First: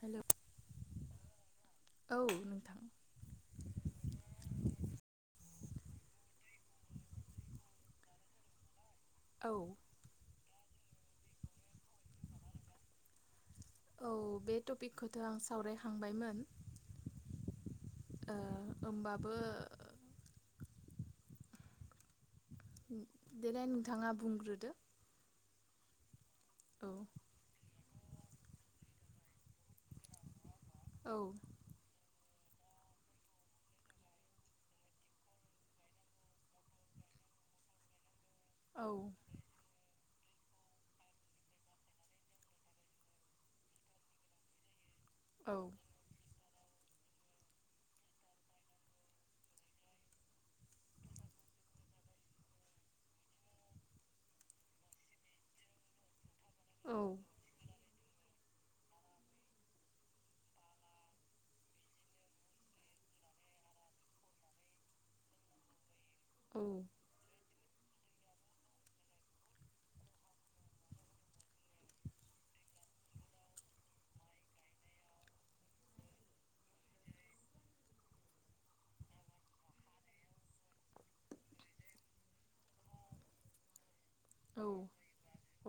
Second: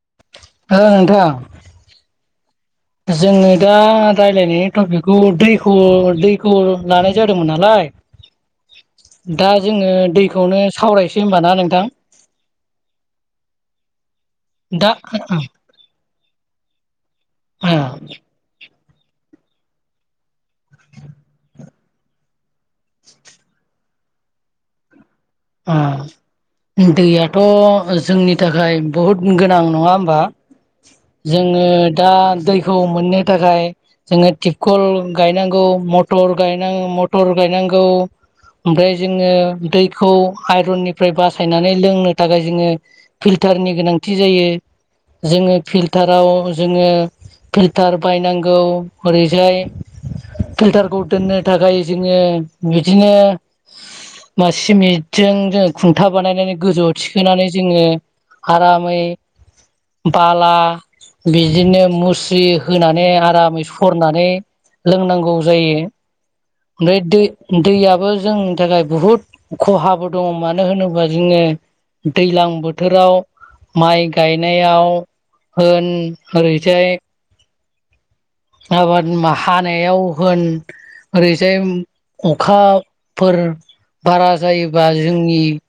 Hello औ नोंथां। औ नोंथां। जोङो दा रायलायनायनि टपिकखौ दैखौ दैखौ लानाय जादोंमोन नालाय। [inaudible] औ दा जोङो दैखौनो सावरायसै होमबा ना नोंथां? औ बे दा टपिकखौथ' ओ आं सावरायखांबायमोन। अ ओमबाबो देलाय नोंथाङा बुंग्रोदो। आ औ दैयाथ' जोंनि थाखाय बहुद गोनां नङा होमबा? औ जोङो दा दैखौ मोननो थाखाय जोङो टिपकल गायनांगौ, मटर गायनां मटर गाय नांगौ। औ ओमफ्राय जोङो दै खौ आइरननिफ्राय बासायनानै लोंनो थाखाय जोङो फिल्टारनि गोनांथि जायो। औ जोङो फिल्टाराव जोङो फिल्टार बायनांगौ। ओरैजाय फिल्टारखौ दोननो थाखाय जोङो बिदिनो बा सिमिटजों जोङो खुन्था बानायनानै गोजौआव औ थिखोनानै जोङो आरामै बाला बिदिनो मुस्रि होनानै आरामै सरनानै लोंनांगौ जायो। औ ओइ जोंनि थाखाय बुहुत खहाबो दङ मानो होनोबा जोङो दैज्लां बोथोराव माइ गायनायाव होन। ओरैजाय आबाद हानायाव होन। ओरैजाय उम अखाफोर बारा औ जायोबा जोंनि औ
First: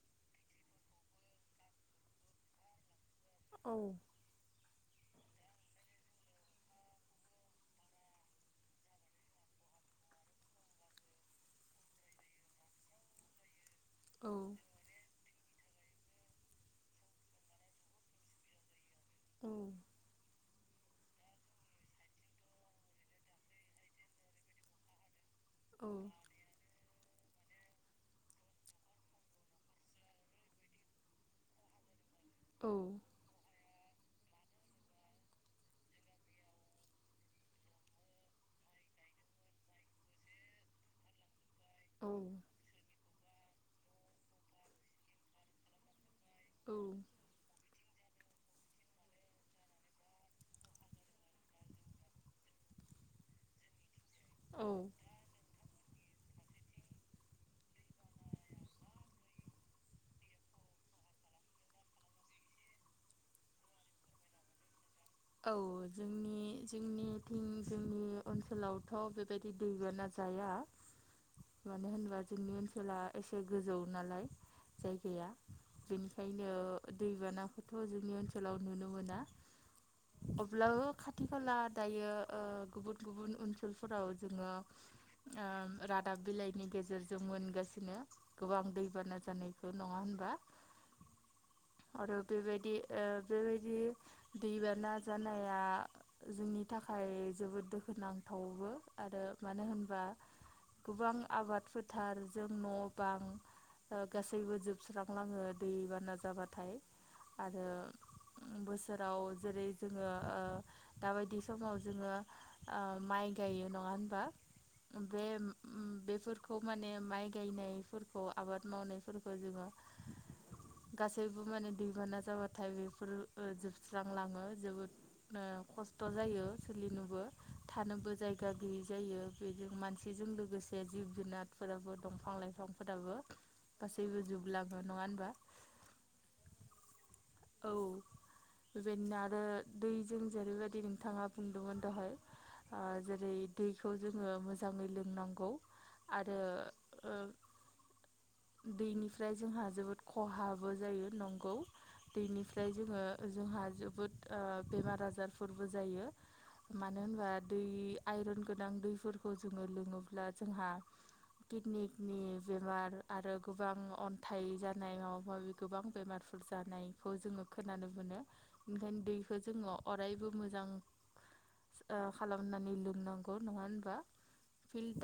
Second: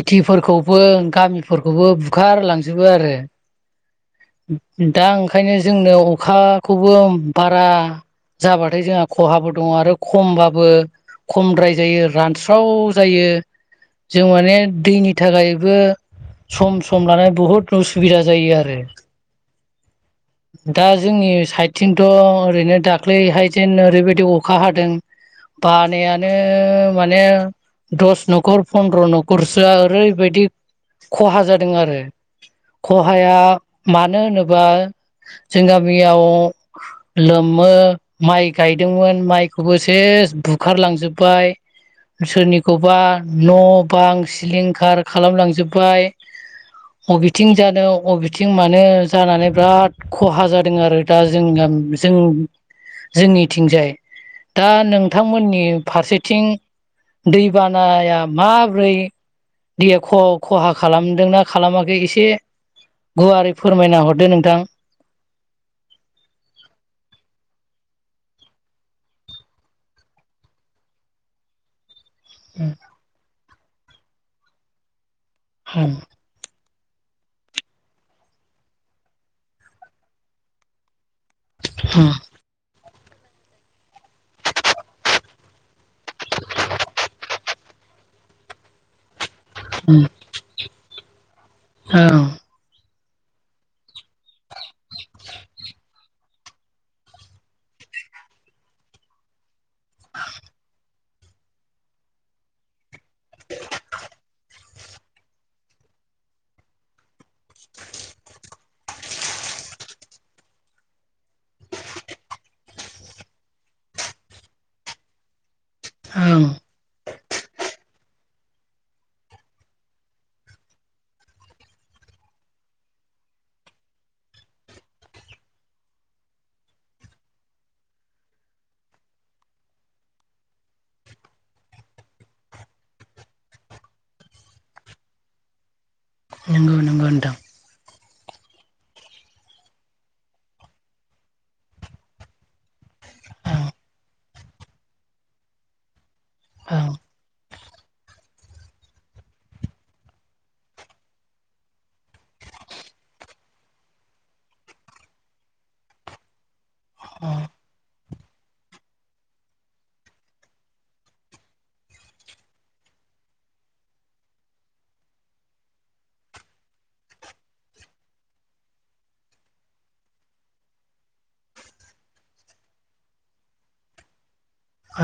सिटिफोरखौबो गामिफोरखौबो बुखारलांजोबो आरो। औ दा ओंखायनो जोंनो अखाखौबो बारा जाबाथाय जोंहा खहाबो दङ आरो खमबाबो खमद्राय जायो रानस्राव जायो। जों माने औ दैनि थाखाय बेबो सम सम लानानै बुहुद उसुबिदा जायो आरो। दा जोंनि साइदथिंथ' ओरैनो दाख्लैहाय जेन ओरैबायदि अखा हादों। बानायानो माने दस न'खर फन्द्र' न'खरसो ओरैबायदि खहा जादों आरो। खहाया मानो होनोबा जों गामियाव लोमो माइ गायदोंमोन माइखौबो से स बुखारलांजोब्बाय औ सोरनिखौबा न' बां सिलिंखार खालामलांजोब्बाय बबेथिं जादों अबेथिं मानो जानानै बिराद खहा जादों आरो दा जोंना जों जोंनिथिंजाय औ दा नोंथांमोननि फारसेथिं दैबानाया माब्रै दैया ख-खहा खालामदोंना खालामाखै एसे गुवारै फोरमायना हरदो नोंथां औ जोंनि जोंनिथिं जोंनि ओनसोलावथ' बेबायदि दैबाना जा जाया मानो होनबा जोंनि ओनसोला एसे गोजौ नालाय जायगाया ओं बेनिखायनो दैबानाखौथ' जोंनि ओनसोलाव नुनो मोना अब्लाबो खा थि खाला दायो ओ गुबुन गुबुन ओनसोलफोराव जोङो ओ रा दाब बिलाइनि गेजेरजों मोनगासिनो गोबां दैबाना जानाय बे नङा ओं होनबा आरो ओं बेबायदि बेबायदि दैबाना जानाया जोंनि थाखाय जोबोद दुखु नांथावबो आरो मानो होन [inaudible] गोबां आबाद फोथारजों न' बां गासैबो जोब सुस्रांलाङो दै बाना जाबाथाय आरो बोसोराव जेरै जोङो दाबायदि समाव जोङो माइ गायो नङा होनबा? बे ओं बेफोरखौ माने माइ गायनायफोरखौ आबाद मावनायफोरखौ जोङो गासैबो माने दैबाना जाबाथाय बेफोर जोबस्रांलाङो। जोबोद खस्थ' जायो सोलिनोबो थानोबो जायगा गैयि जायो बि मानसिजों लोगोसे जिब जुनारफोराबो दंफां लाइफांफोराबो। गासैबो जोबलाङो नङा होनबा नंगौ नंगौ नोंथां औ [inaudible] बेबायदिनो आरो दैजों जेरैबायदि नोंथाङा बुंदोंमोन दहाय जेरै दैखौ जोङो मोजाङै लोंनांगौ आरो ओं ओं ओ दैनिफ्राय जोंहा जोबोद खहाबो जायो नंगौ दैनिफ्राय जोङो जोंहा जोबोद बेमार आजारफोरबो जायो मानो होनबा ओं दै आइरन गोनां दैफोरखौ जोङो लोङोब्ला जोंहा किडनिनि बेमार आरो गोबां अन्थाइ जानाय माबा माबि गोबां बेमार फोर जानाय खौ जोंङो खोनानो मोनो ओंखायनो दैखौ जोंङो अरायबो मोजां ओ खालामनानै लोंनांगौ नंङा होनबा?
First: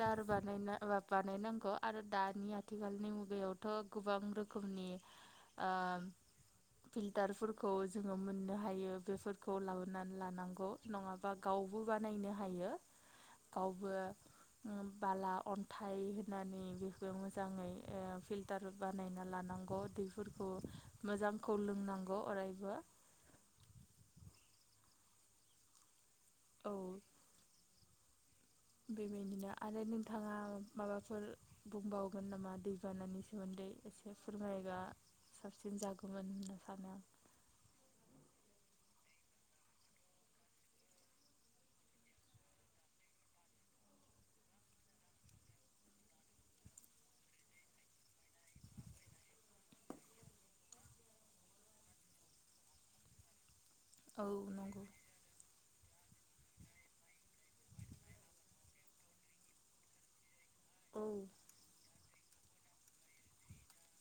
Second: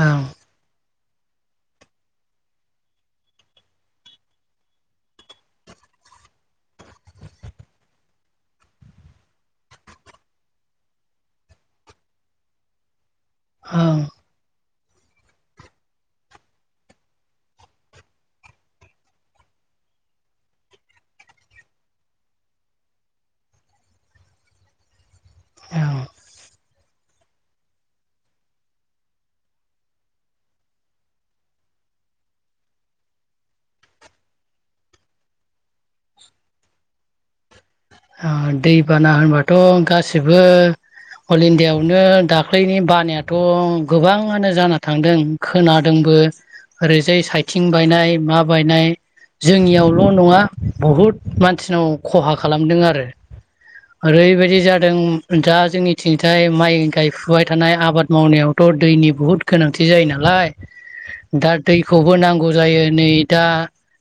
ओं बानायना ओ बानायनांगौ आरो दानि आथिखालनि मुगायावथ' गोबां रोखोमनि ओ फिल्टारफोरखौ जोंङो मोननो हायो बेफोरखौ लाबोनानै लानांगौ नंङाबा गाव बो बानायनो हायो गावबो ओं बाला अन्थाइ होनानै बेखौ मोजांङै फिलटार बानायना लानो नांगौ दैफोरखौ मोजांखौ लोंनांगौ अरायबो ओं औ बेबायदिनो आरो नोंथांङा माबाफोर बुंबावगोन नामा दैबानानि सोमोन्दै? एसे फोरमायबा साबसिन जागौमोन होनना सानो आं। ओ दैबाना होनबाथ' गासिबो अल इण्डियाआवनो दाख्लैनि बानायाथ' गोबांङानो जाना थांदों खोनादों बो ओरैजाय साइथिं बायनाय मा बायनाय जोंनियावल' नंङा बहुत मानसिनाव खहा खालामदों आरो रो औ ओरैबायदि नंगौ जादों दा जोंनि थिंजाय माइ गायफुबाय थानाय आबाद मावनायावथ' दैनि बुहुद गोनांथि जायो नालाय औ दा दैखौबो नांगौ जायो नै दा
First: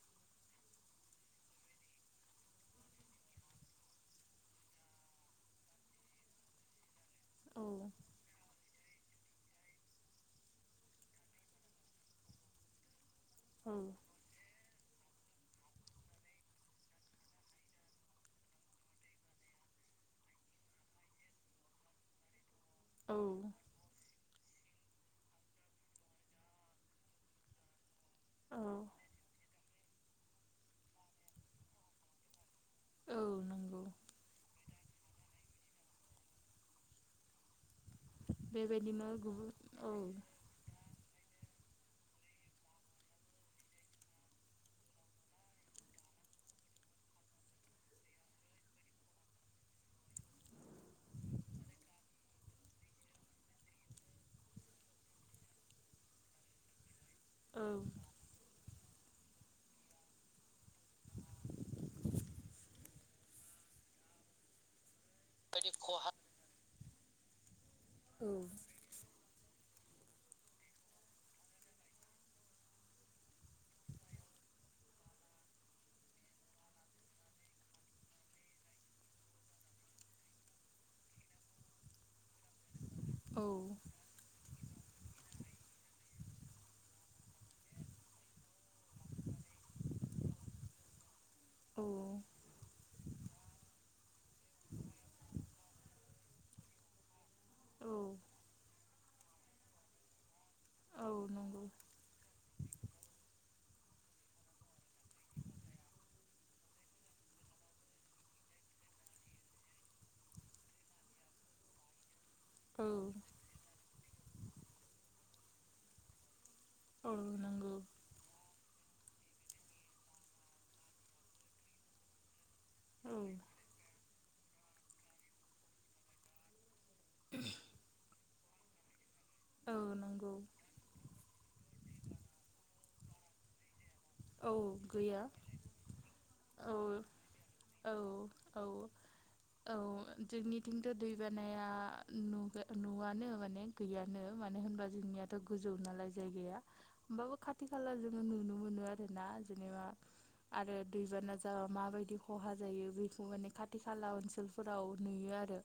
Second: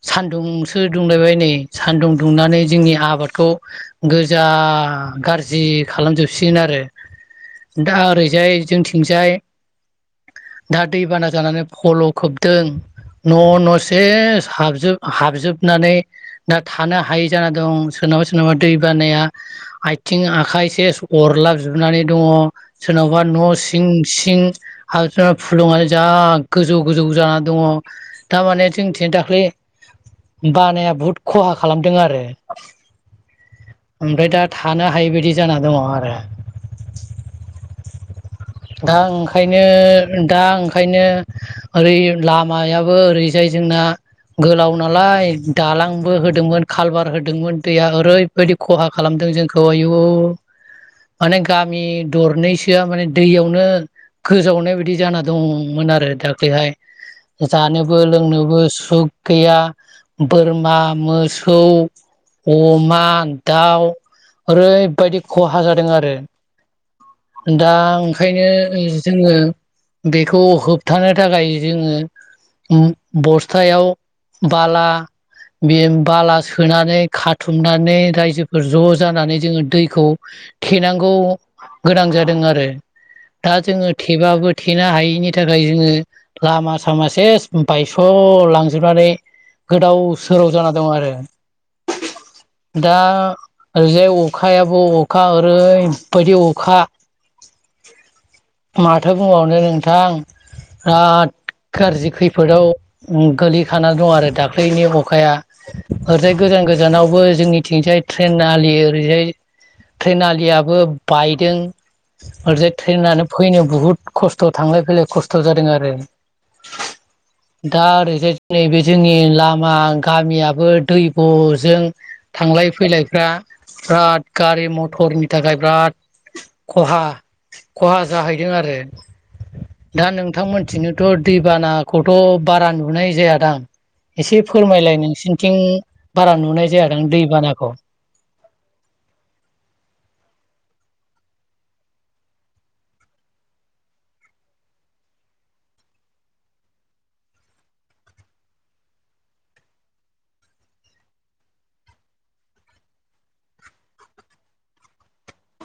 सान्दुंसो दुंलायबाय नै सान्दुं दुंनानै जोंनि आबादखौ गोजा गारजि खालामजोबसिगोन आरो औ दा ओरैजाय जोंथिं जाय दा दैबाना जानानै फल' खोबदों न' औ न' सेस हाबजोब हाबजोबनानै दा थानो हायै जाना दं सोरनाबा सो नाबा दै बानाया आइथिं आखाइ सेस अरलाबजोबनानै दंङ। सोरनावबा औ न' सिं सिं हास्रा फुलुंङा जा गोजौ गोजौ जाना दंङ थारमाने औ जोंथिं दाख्लै बानाया बहुत खहा खालामदों आरो औ नंगौ ओमफ्राय दा था थानो हायि बायदि जाना दंङ आरो दा बेबायदिनो गुबुन ओंखायनो औ दा ओंखायनो ओरै लामायाबो ओरैजाय जोंना गोलाव नालाय दालांबो होदोंमोन कालबार होदोंमोन दैया ओरैबायदि खहा खालामदों जोंखौ आयु माने गामि दरनैसोआ माने दैयावनो गोजावनाय बायदि जाना दंमोन आरो दाख्लैहाय औ जानोबो लोंनोबो सु सुग गैया बोरमा मोसौ अमा दाउ ओरैबायदि खहा बायदि जादों खहा आरो दा औ ओंखायनो जोंङो बेखौ होबथानो थाखाय जोंङो उम बस्थायाव बाला बे बाला सोनानै खा थुमनानै रायजोफोर ज' जानानै जोंङो दैखौ थेनांगौ गोनां जादों आरो औ दा जोंङो थेबाबो थे थेनो हायैनि थाखाय जोंङो लामा सामा सेस बायस' लांजोबनानै गोदाव सोराव जाना दंङ आरो औ दा ओरैजाय अखायाबो अखा ओरैबायदि अखा औ माथो बुंबावनो नोंथां औ बिराद नंगौ गाज्रि खैफोदाव उम गोलै थाना दं आरो दाख्लैनि अखाया ओरैजाय गोजान गोजानाव बो जोंनिथिंजाय ट्रेन आलि ओरैजाय ट्रेन आलियाबो बायदों। ओरैजाय औ ट्रेनानो फैनो बुहुद खस्थ' थांलाय फैलाय खस्थ' जादों आरो। औ नंगौ दा ओरैजाय नैबे जोंनि लामा गामियाबो दैब' जों थांलाय औ फैलायफ्रा बिराद गारि मथरनि थाखाय बिराद खहा खहा जाहैदों आरो। औ दा नंगौ नोंथांमोननिथिंजायथ' दैबानाखौथ' बारा नुनाय जायादां? एसे औ फोरमायलाय गैया नोंसिनिथिं बारा नुनाय जाया औ औ औ‌ जोंनिथिंबो थिंथ' दै बानाया नुगो नुआनो माने गैयानो मानो होनबा जोंनियाथ' गो जौ नालाय जायगाया ओमबाबो खाथि खाला जोङो नुनो मोनो आरोना जेनेबा आरो दैबाना जाबा माबायदि खहा जायो बेखौ माने खाथि खाला ओनसोलफोराव नुयो। आरो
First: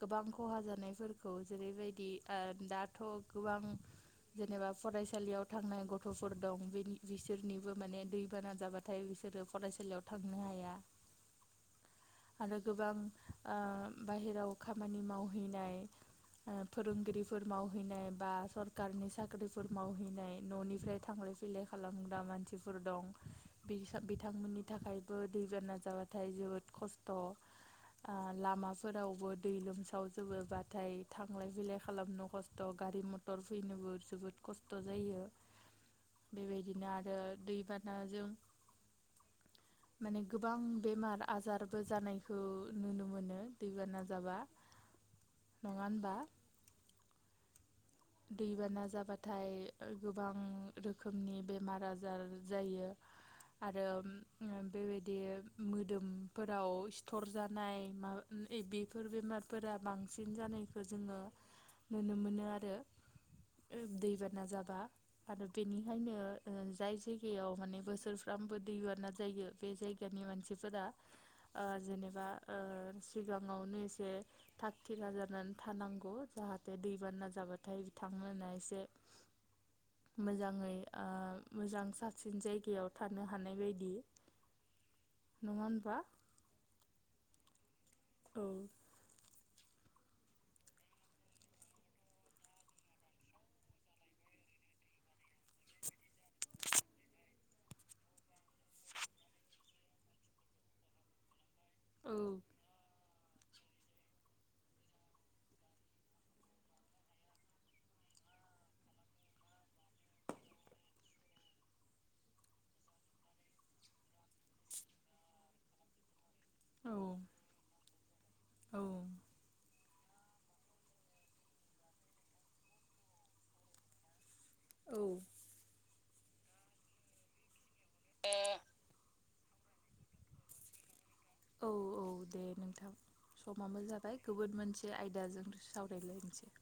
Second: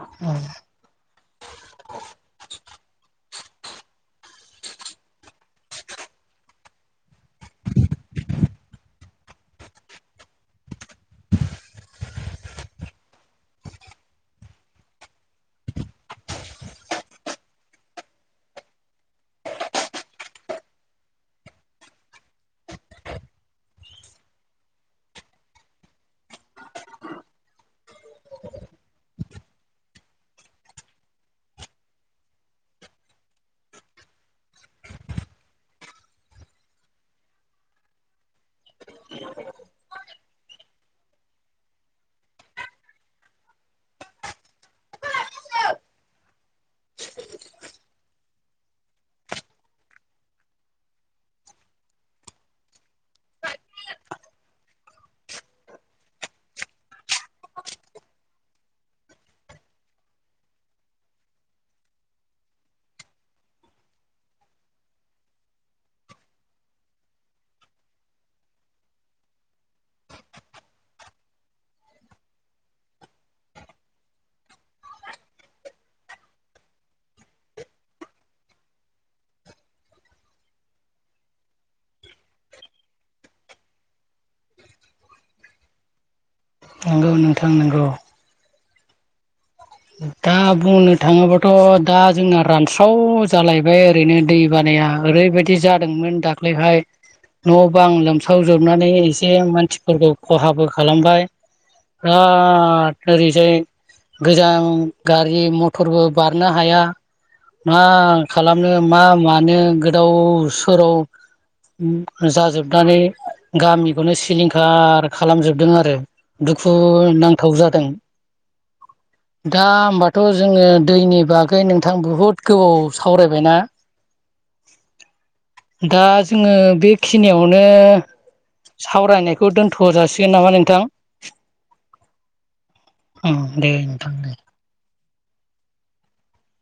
गोबां खहा जानायफोरखौ जेरैबायदि ओ दा थ' गोबां जेनेबा फरायसालियाव थांनाय गथ'फोर दं बिनि बिस सोरनिबो माने दैबाना जाबाथाय बिसोरो फरायसालियाव थांनो हाया। आरो गोबां ओ बाहेराव खामानि मावहैनाय ओ फोरोंगिरिफोर मावहैनाय बा सरकारनि साक्रिफोर मावहैनाय न'निफ्राय थां फैलाय खालाम ग्रा मानसिफोर दं बिस बिथांमोननि थाखायबो दैबाना जाबाथाय जोबोद खस्थ' ओ लामाफोरावबो दै लोमसावजोबोबाथाय थांलाय फैलाय खालामनो खस्थ' गारि मटर फैनोबो जोबोद कस्त' जायो बेबायदिनो आ ओ दैबानाजों [unintelligible] माने गोबां बेमार आजारबो जानायखो नुनो मोनो दैबाना जाबा। नङा होनबा दैबाना जाबाथाय गोबां रोखोमनि बेमार आजार जायो। आरो ओम बेबायदि मोदोमफोराव सिथर जानाय मा बेफोर बेमारफोरा बांसिन जानायखो जोङो नुनो मोनोआरो। [unintelligible] ओ दैबाना जाबा आरो बेनिखायनो ओ जाय जायगायाव माने बोसोरफ्रामबो दैबाना जायो बे जायगानि मानसिफोरा ओ जेनेबा ओ सिगाङावनो इसे थाग थिगा जानानै थानांगौ। जाहाथे दैबाना जाबाथाय बिथांमोना एसे मोजाङै ओ मोजां साबसिन जायगायाव थानो हानाय बायदि [unintelligible] नङा ओमबा नंगौ नोंथां नोंगौ ओ दा बुंनो थाङोबाथ' दा जोंना रानस्राव जालायबाय ओरैनो दै बानाया ओरैबायदि जादोंमोन दाख्लैहाय न' बां लोमसावजोबनानै इसे मानसिफोरखौ खहाबो खालामबाय। औ बिराद ओरैजाय गोजां गारि मथरबो बारनो हाया। मा खालामनो मा मानो गोदाव सोराव उम जाजोबनानै गामिखौनो सिलिंखार खालामजोबदों आरो। दुखु नांथाव जादों। औ दा ओमबाथ' जोङो दैनि बागै नोंथां बुहुद गोबाव सावरायबायना? औ दा जोङो बिखिनियावनो सावरायनायखौ दोनथ' जासिगोन नामा नोंथां? औ औ दे नोंथां ओम दे समाबो नोंथां जाबाय दे। गोबोद मोनसि बे आयदाजों सावरायलायनोसै।